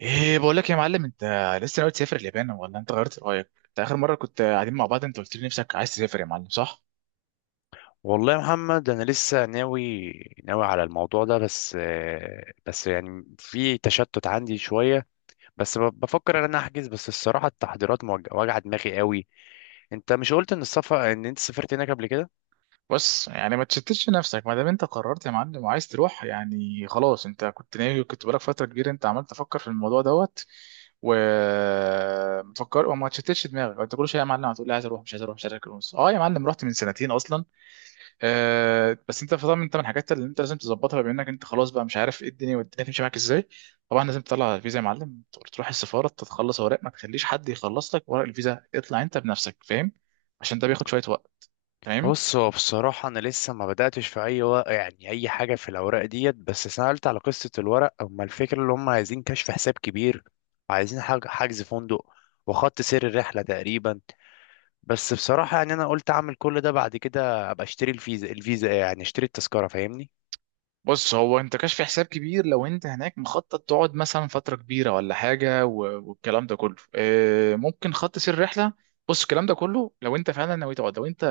ايه بقول لك يا معلم، انت لسه ناوي تسافر اليابان ولا انت غيرت رايك؟ انت اخر مره كنت قاعدين مع بعض، انت قلت لي نفسك عايز تسافر يا معلم صح؟ والله يا محمد انا لسه ناوي على الموضوع ده، بس بس في تشتت عندي شويه. بس بفكر ان انا احجز، بس الصراحه التحضيرات واجعه دماغي قوي. انت مش قلت ان السفر ان انت سافرت هناك قبل كده؟ بص يعني ما تشتتش نفسك ما دام انت قررت يا معلم وعايز تروح، يعني خلاص انت كنت ناوي، كنت بقالك فتره كبيره انت عمال تفكر في الموضوع دوت ومتفكر، وما تشتتش دماغك. انت كل شويه يا معلم هتقول لي عايز اروح مش عايز اروح مش عايز اروح. اه يا معلم، رحت من سنتين اصلا. بس انت طبعا، انت من الحاجات اللي انت لازم تظبطها بما انك انت خلاص بقى مش عارف ايه الدنيا والدنيا تمشي معاك ازاي. طبعا لازم تطلع الفيزا يا معلم، تروح السفاره تتخلص اوراق، ما تخليش حد يخلص لك ورق الفيزا، اطلع انت بنفسك فاهم؟ عشان ده بياخد شويه وقت. تمام. بص، هو بصراحه انا لسه ما بداتش في اي و... يعني اي حاجه في الاوراق ديت، بس سالت على قصه الورق. اما الفكره اللي هم عايزين كشف حساب كبير، عايزين حجز فندق وخط سير الرحله تقريبا. بس بصراحة أنا قلت أعمل كل ده، بعد كده أبقى أشتري الفيزا، الفيزا إيه يعني، أشتري التذكرة، فاهمني؟ بص هو انت كشف حساب كبير، لو انت هناك مخطط تقعد مثلا فتره كبيره ولا حاجه، والكلام ده كله ممكن خط سير رحله. بص الكلام ده كله لو انت فعلا ناوي تقعد، لو انت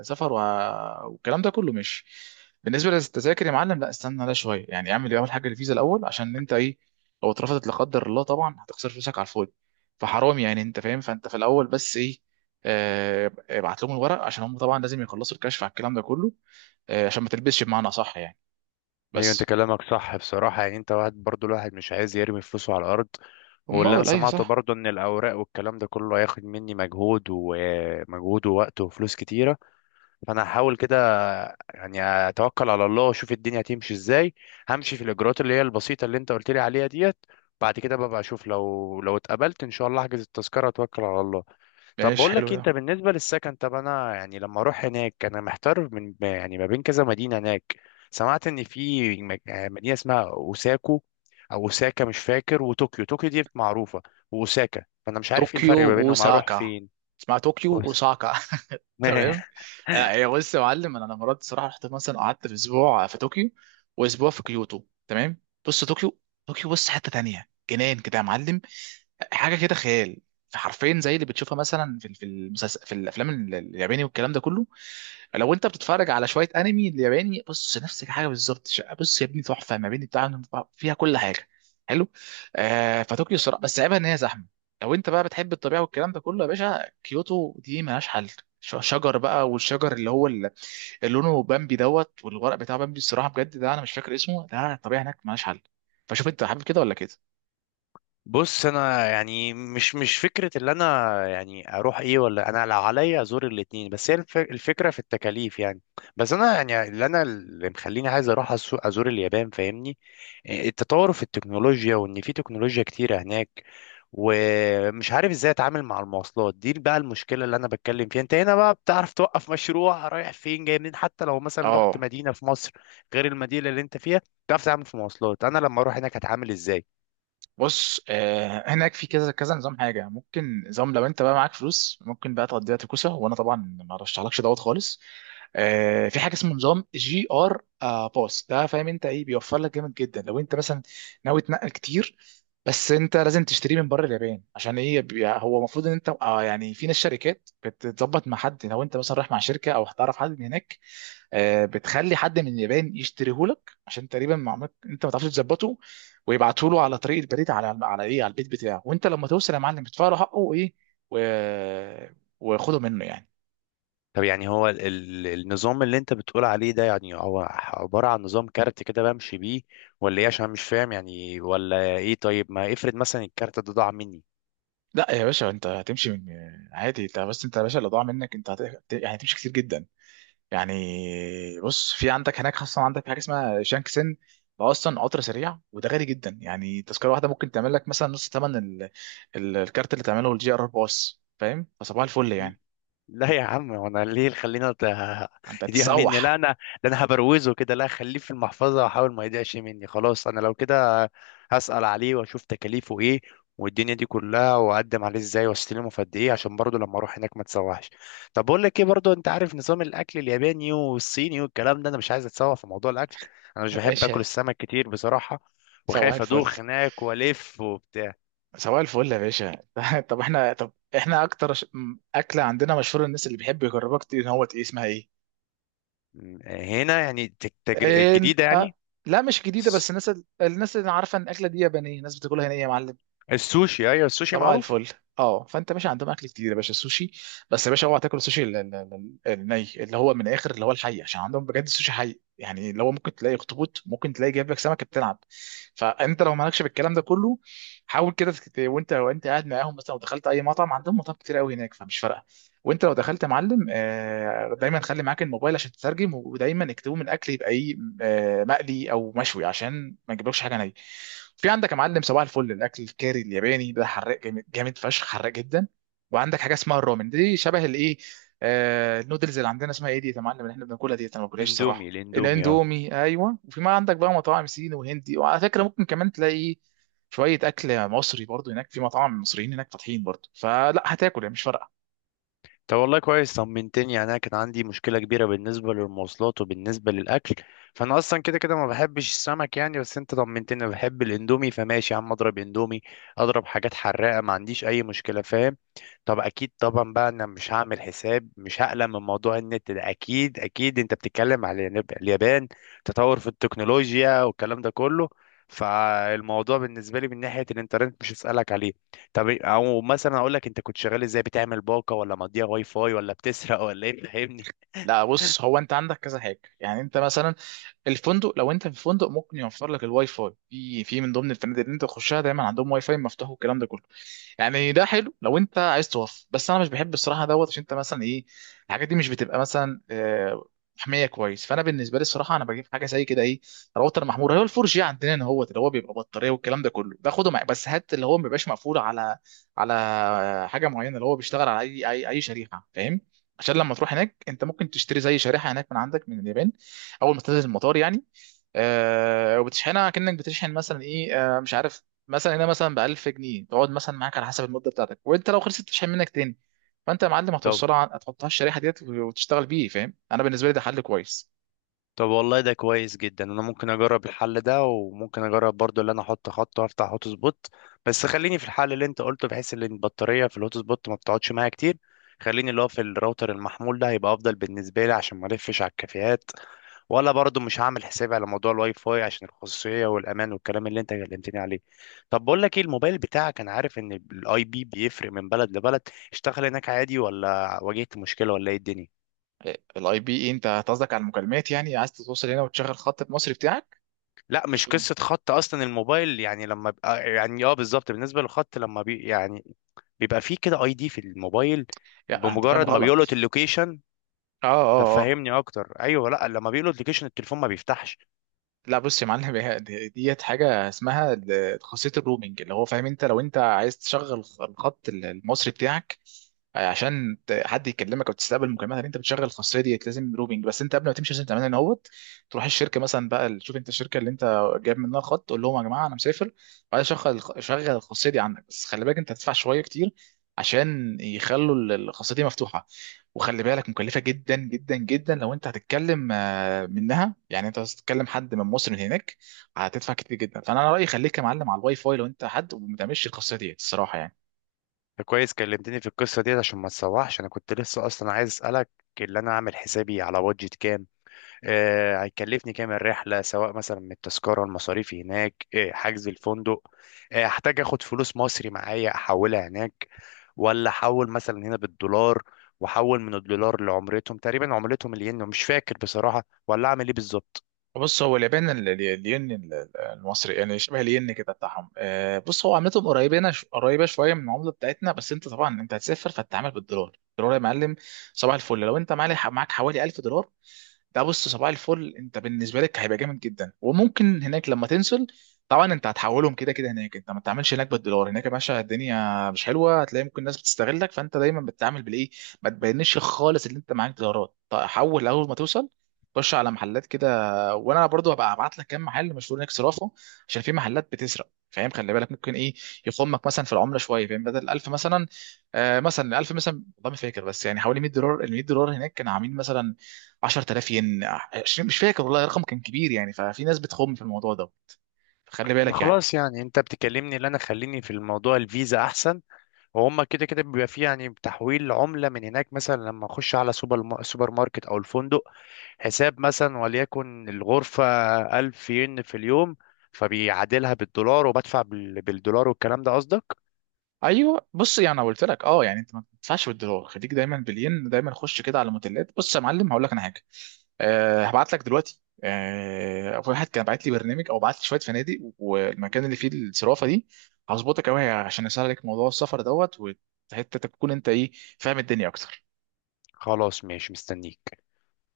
سفر والكلام ده كله مش. بالنسبه للتذاكر يا معلم، لا استنى، لا شويه، يعني اعمل اول حاجه الفيزا الاول عشان انت ايه؟ لو اترفضت لا قدر الله، طبعا هتخسر فلوسك على الفاضي، فحرام يعني، انت فاهم؟ فانت في الاول بس ايه؟ اه، ابعت لهم الورق عشان هم طبعا لازم يخلصوا الكشف على الكلام ده كله. عشان ما تلبسش، بمعنى صح يعني. أيوة، أنت بس. كلامك صح بصراحة، يعني أنت واحد برضو، الواحد مش عايز يرمي فلوسه على الأرض. واللي أنا امال ايوه سمعته صح. برضو إن الأوراق والكلام ده كله هياخد مني مجهود ومجهود ووقت وفلوس كتيرة. فأنا هحاول كده، يعني، أتوكل على الله وأشوف الدنيا هتمشي إزاي. همشي في الإجراءات اللي هي البسيطة اللي أنت قلت لي عليها ديت، بعد كده ببقى أشوف، لو اتقبلت إن شاء الله أحجز التذكرة وأتوكل على الله. طب ماشي بقول حلو لك إيه، انت ده. بالنسبه للسكن، طب انا لما اروح هناك انا محتار، من يعني ما بين كذا مدينه هناك. سمعت ان في مدينه اسمها اوساكو او اوساكا مش فاكر، وطوكيو، طوكيو دي معروفه، واوساكا، فانا مش عارف ايه الفرق طوكيو ما بينهم، اروح اوساكا، فين؟ اسمها طوكيو بص. اوساكا تمام. هي بص يا معلم، انا مرات الصراحه رحت مثلا قعدت في اسبوع في طوكيو، واسبوع في كيوتو تمام. بص طوكيو، طوكيو بص حته تانية جنان كده يا معلم، حاجه كده خيال. حرفين زي اللي بتشوفها مثلا في المسلسل، في الافلام الياباني والكلام ده كله. لو انت بتتفرج على شويه انمي الياباني، بص نفس الحاجه بالظبط. بص يا ابني تحفه، ما بين بتاع، فيها كل حاجه. حلو. آه فطوكيو صراحه، بس عيبها ان هي زحمه. لو انت بقى بتحب الطبيعه والكلام ده كله يا باشا، كيوتو دي ملهاش حل. شجر بقى، والشجر اللي هو اللي لونه بامبي دوت، والورق بتاع بامبي، الصراحه بجد ده انا مش فاكر اسمه، ده الطبيعه هناك ملهاش حل. فشوف انت حابب كده ولا كده. بص انا يعني مش مش فكره اللي انا اروح ايه ولا انا، لو عليا ازور الاتنين، بس هي الفكره في التكاليف يعني. بس انا اللي مخليني عايز ازور اليابان، فاهمني؟ التطور في التكنولوجيا، وان في تكنولوجيا كتيره هناك. ومش عارف ازاي اتعامل مع المواصلات دي بقى، المشكله اللي انا بتكلم فيها، انت هنا بقى بتعرف توقف مشروع، رايح فين جاي منين، حتى لو مثلا رحت اه مدينه في مصر غير المدينه اللي انت فيها، بتعرف تتعامل في مواصلات. انا لما اروح هناك هتعامل ازاي؟ بص هناك في كذا كذا نظام حاجه، ممكن نظام لو انت بقى معاك فلوس ممكن بقى تقضيها تكوسه، وانا طبعا ما رشحلكش دوت خالص. آه في حاجه اسمه نظام جي ار باس ده، فاهم انت ايه بيوفر لك؟ جامد جدا لو انت مثلا ناوي تنقل كتير. بس انت لازم تشتريه من بره اليابان عشان ايه؟ هو المفروض ان انت يعني في ناس شركات بتظبط مع حد، لو انت مثلا رايح مع شركه او هتعرف حد من هناك، بتخلي حد من اليابان يشتريهولك عشان تقريبا معلومات انت ما تعرفش تظبطه. ويبعته له على طريق البريد، على ايه، على البيت بتاعه. وانت لما توصل يا معلم تدفع له حقه وايه و... وخده منه يعني. طب يعني هو النظام اللي انت بتقول عليه ده، يعني هو عبارة عن نظام كارت كده بمشي بيه ولا ايه؟ عشان مش فاهم يعني ولا ايه. طيب ما افرض مثلا الكارت ده ضاع مني. لا يا باشا، انت هتمشي من عادي. انت بس انت يا باشا، اللي ضاع منك انت يعني هتمشي كتير جدا يعني. بص في عندك هناك خاصة، عندك حاجة اسمها شانكسن، ده اصلا قطر سريع وده غالي جدا، يعني تذكرة واحدة ممكن تعمل لك مثلا نص ثمن الكارت اللي تعمله الجي ار باص، فاهم؟ فصباح الفل يعني. لا يا عم، وانا ليه انت يضيع مني؟ لا تسوح انا، ده انا هبروزه كده، لا، خليه في المحفظه واحاول ما يضيعش مني. خلاص انا لو كده هسأل عليه واشوف تكاليفه ايه والدنيا دي كلها، واقدم عليه ازاي واستلمه في قد ايه، عشان برضه لما اروح هناك ما تسوحش. طب بقول لك ايه برضه، انت عارف نظام الاكل الياباني والصيني والكلام ده، انا مش عايز اتسوح في موضوع الاكل. انا مش يا بحب باشا، اكل السمك كتير بصراحه، سواح وخايف الفل. ادوخ هناك والف وبتاع. سواح الفل يا باشا طب احنا اكتر اكله عندنا مشهوره الناس اللي بيحب يجربها كتير، ان هو ايه اسمها ايه؟ هنا يعني إن... جديده أه... يعني؟ لا مش جديده، بس الناس الناس اللي عارفه ان الاكله دي يابانيه، الناس بتاكلها هنا إيه يا معلم؟ السوشي، ايوه السوشي صباح معروف. الفل. اه فانت ماشي عندهم اكل كتير يا باشا السوشي. بس يا باشا اوعى تاكل السوشي الني، اللي هو من الاخر اللي هو الحي، عشان عندهم بجد السوشي حي، يعني اللي هو ممكن تلاقي اخطبوط، ممكن تلاقي جايب لك سمكه بتلعب. فانت لو مالكش بالكلام ده كله، حاول كده وانت قاعد معاهم مثلا. لو دخلت اي مطعم، عندهم مطاعم كتير قوي هناك فمش فارقه. وانت لو دخلت يا معلم دايما خلي معاك الموبايل عشان تترجم، ودايما اكتبوا من الاكل يبقى ايه، مقلي او مشوي عشان ما نجيبلكش حاجه نيه. في عندك يا معلم صباح الفل الاكل الكاري الياباني ده حراق جامد جامد فشخ، حراق جدا. وعندك حاجه اسمها الرامن، دي شبه الايه، آه النودلز. اللي عندنا اسمها ايه دي يا معلم اللي احنا بناكلها دي، انا ما باكلهاش اندومي، صراحه؟ الاندومي اه. الاندومي ايوه. وفي ما عندك بقى مطاعم صيني وهندي، وعلى فكره ممكن كمان تلاقي شويه اكل مصري برضو هناك، في مطاعم مصريين هناك فاتحين برضو، فلا هتاكل يعني مش فارقه. طب والله كويس، طمنتني يعني. انا كان عندي مشكله كبيره بالنسبه للمواصلات وبالنسبه للاكل. فانا اصلا كده كده ما بحبش السمك يعني، بس انت طمنتني، انا بحب الاندومي، فماشي يا عم اضرب اندومي، اضرب حاجات حراقه، ما عنديش اي مشكله، فاهم؟ طب اكيد طبعا بقى انا مش هعمل حساب، مش هقلق من موضوع النت ده. اكيد اكيد انت بتتكلم على اليابان، تطور في التكنولوجيا والكلام ده كله، فالموضوع بالنسبه لي من ناحيه الانترنت مش هسالك عليه. طب او مثلا اقول لك، انت كنت شغال ازاي، بتعمل باقه، ولا مضيع واي فاي، ولا بتسرق، ولا ايه؟ فهمني. لا بص هو انت عندك كذا حاجه، يعني انت مثلا الفندق، لو انت في فندق ممكن يوفر لك الواي فاي، في من ضمن الفنادق اللي انت تخشها دايما عندهم واي فاي مفتوح والكلام ده كله. يعني ده حلو لو انت عايز توفر، بس انا مش بحب الصراحه دوت، عشان انت مثلا ايه، الحاجات دي مش بتبقى مثلا محميه كويس. فانا بالنسبه لي الصراحه انا بجيب حاجه زي كده ايه، راوتر محمول. هو الفور جي عندنا هنا، هو اللي هو بيبقى بطاريه والكلام ده كله، باخده معايا. بس هات اللي هو ما بيبقاش مقفول على على حاجه معينه، اللي هو بيشتغل على اي شريحه، فاهم؟ عشان لما تروح هناك انت ممكن تشتري زي شريحه هناك من عندك من اليابان اول ما تنزل المطار يعني. آه وبتشحنها كأنك بتشحن مثلا ايه، آه مش عارف، مثلا هنا مثلا ب 1000 جنيه تقعد مثلا معاك على حسب المده بتاعتك، وانت لو خلصت تشحن منك تاني. فانت يا معلم طب هتوصلها هتحطها الشريحه ديت وتشتغل بيه، فاهم؟ انا بالنسبه لي ده حل كويس. طب والله ده كويس جدا، انا ممكن اجرب الحل ده، وممكن اجرب برضو اللي انا احط خط وافتح هوت سبوت، بس خليني في الحل اللي انت قلته، بحيث ان البطاريه في الهوت سبوت ما بتقعدش معايا كتير. خليني اللي هو في الراوتر المحمول ده، هيبقى افضل بالنسبه لي عشان ما الفش على الكافيهات. ولا برضه مش هعمل حسابي على موضوع الواي فاي عشان الخصوصيه والامان والكلام اللي انت كلمتني عليه. طب بقول لك ايه، الموبايل بتاعك، انا عارف ان الاي بي بيفرق من بلد لبلد، اشتغل هناك عادي ولا واجهت مشكله ولا ايه الدنيا؟ الاي بي ايه؟ انت قصدك على المكالمات؟ يعني عايز توصل هنا وتشغل خط المصري بتاعك؟ لا مش مش فاهم. قصه خط، اصلا الموبايل يعني لما بقى يعني اه بالظبط، بالنسبه للخط لما بي يعني، بيبقى فيه كده اي دي في الموبايل لا انت فاهم بمجرد ما بيلقط غلط. اللوكيشن. اه طب اه آه. فهمني اكتر. ايوه، لا لما بيلقط اللوكيشن التليفون ما بيفتحش. لا بص يا معلم، ديت حاجه اسمها خاصيه الرومنج، اللي هو فاهم، انت لو انت عايز تشغل الخط المصري بتاعك عشان حد يكلمك او تستقبل مكالمات، انت بتشغل الخاصيه ديت، لازم روبينج. بس انت قبل ما تمشي لازم تعملها ان هوت، تروح الشركه مثلا بقى، تشوف انت الشركه اللي انت جايب منها خط، تقول لهم يا جماعه انا مسافر وعايز شغل الخاصيه دي عندك. بس خلي بالك انت هتدفع شويه كتير عشان يخلوا الخاصيه دي مفتوحه. وخلي بالك مكلفه جدا جدا جدا، لو انت هتتكلم منها يعني، انت هتتكلم حد من مصر من هناك هتدفع كتير جدا. فانا رايي خليك يا معلم على الواي فاي لو انت حد، وما تعملش القصه ديت الصراحه يعني. ده كويس كلمتني في القصه ديت عشان ما تسوحش، انا كنت لسه اصلا عايز اسالك اللي انا اعمل حسابي على بادجت كام. هيكلفني كام الرحله، سواء مثلا من التذكره، المصاريف هناك، حجز الفندق. احتاج اخد فلوس مصري معايا احولها هناك، ولا احول مثلا هنا بالدولار واحول من الدولار لعملتهم؟ تقريبا عملتهم الين مش فاكر بصراحه، ولا اعمل ايه بالظبط؟ بص هو اليابان الين المصري، يعني شبه الين كده بتاعهم. بص هو عملتهم قريبين، قريبه شويه من العمله بتاعتنا. بس انت طبعا انت هتسافر فتتعامل بالدولار، الدولار يا معلم صباح الفل. لو انت معاك حوالي 1000 دولار، ده بص صباح الفل انت بالنسبه لك هيبقى جامد جدا. وممكن هناك لما تنزل، طبعا انت هتحولهم كده كده هناك. انت ما تعملش هناك بالدولار، هناك يا باشا الدنيا مش حلوه، هتلاقي ممكن الناس بتستغلك. فانت دايما بتتعامل بالايه، ما تبينش خالص ان انت معاك دولارات. طيب حول اول ما توصل، خش على محلات كده، وانا برضو هبقى ابعت لك كام محل مشهور هناك صرافه، عشان في محلات بتسرق فاهم؟ خلي بالك ممكن ايه، يخمك مثلا في العمله شويه فاهم، بدل 1000 مثلا، آه مثلا 1000 مثلا، والله ما فاكر، بس يعني حوالي 100 دولار، ال 100 دولار هناك كانوا عاملين مثلا 10000 ين 20، مش فاكر والله، رقم كان كبير يعني. ففي ناس بتخم في الموضوع ده، فخلي انا بالك يعني. خلاص يعني، انت بتكلمني اللي انا، خليني في الموضوع الفيزا احسن. وهم كده كده بيبقى فيه يعني تحويل عملة من هناك، مثلا لما اخش على سوبر ما- سوبر ماركت او الفندق، حساب مثلا وليكن الغرفة 1000 ين في اليوم، فبيعادلها بالدولار، وبدفع بالدولار والكلام ده قصدك؟ ايوه بص، يعني انا قلت لك اه يعني انت ما تدفعش بالدولار، خليك دايما بالين، دايما خش كده على الموديلات. بص يا معلم هقول لك انا حاجه. أه هبعت لك دلوقتي، أه واحد كان بعت لي برنامج او بعت لي شويه فنادق والمكان اللي فيه الصرافه دي، هظبطك قوي عشان اسهل لك موضوع السفر دوت، وحتى تكون انت ايه، فاهم الدنيا اكتر. خلاص ماشي، مستنيك.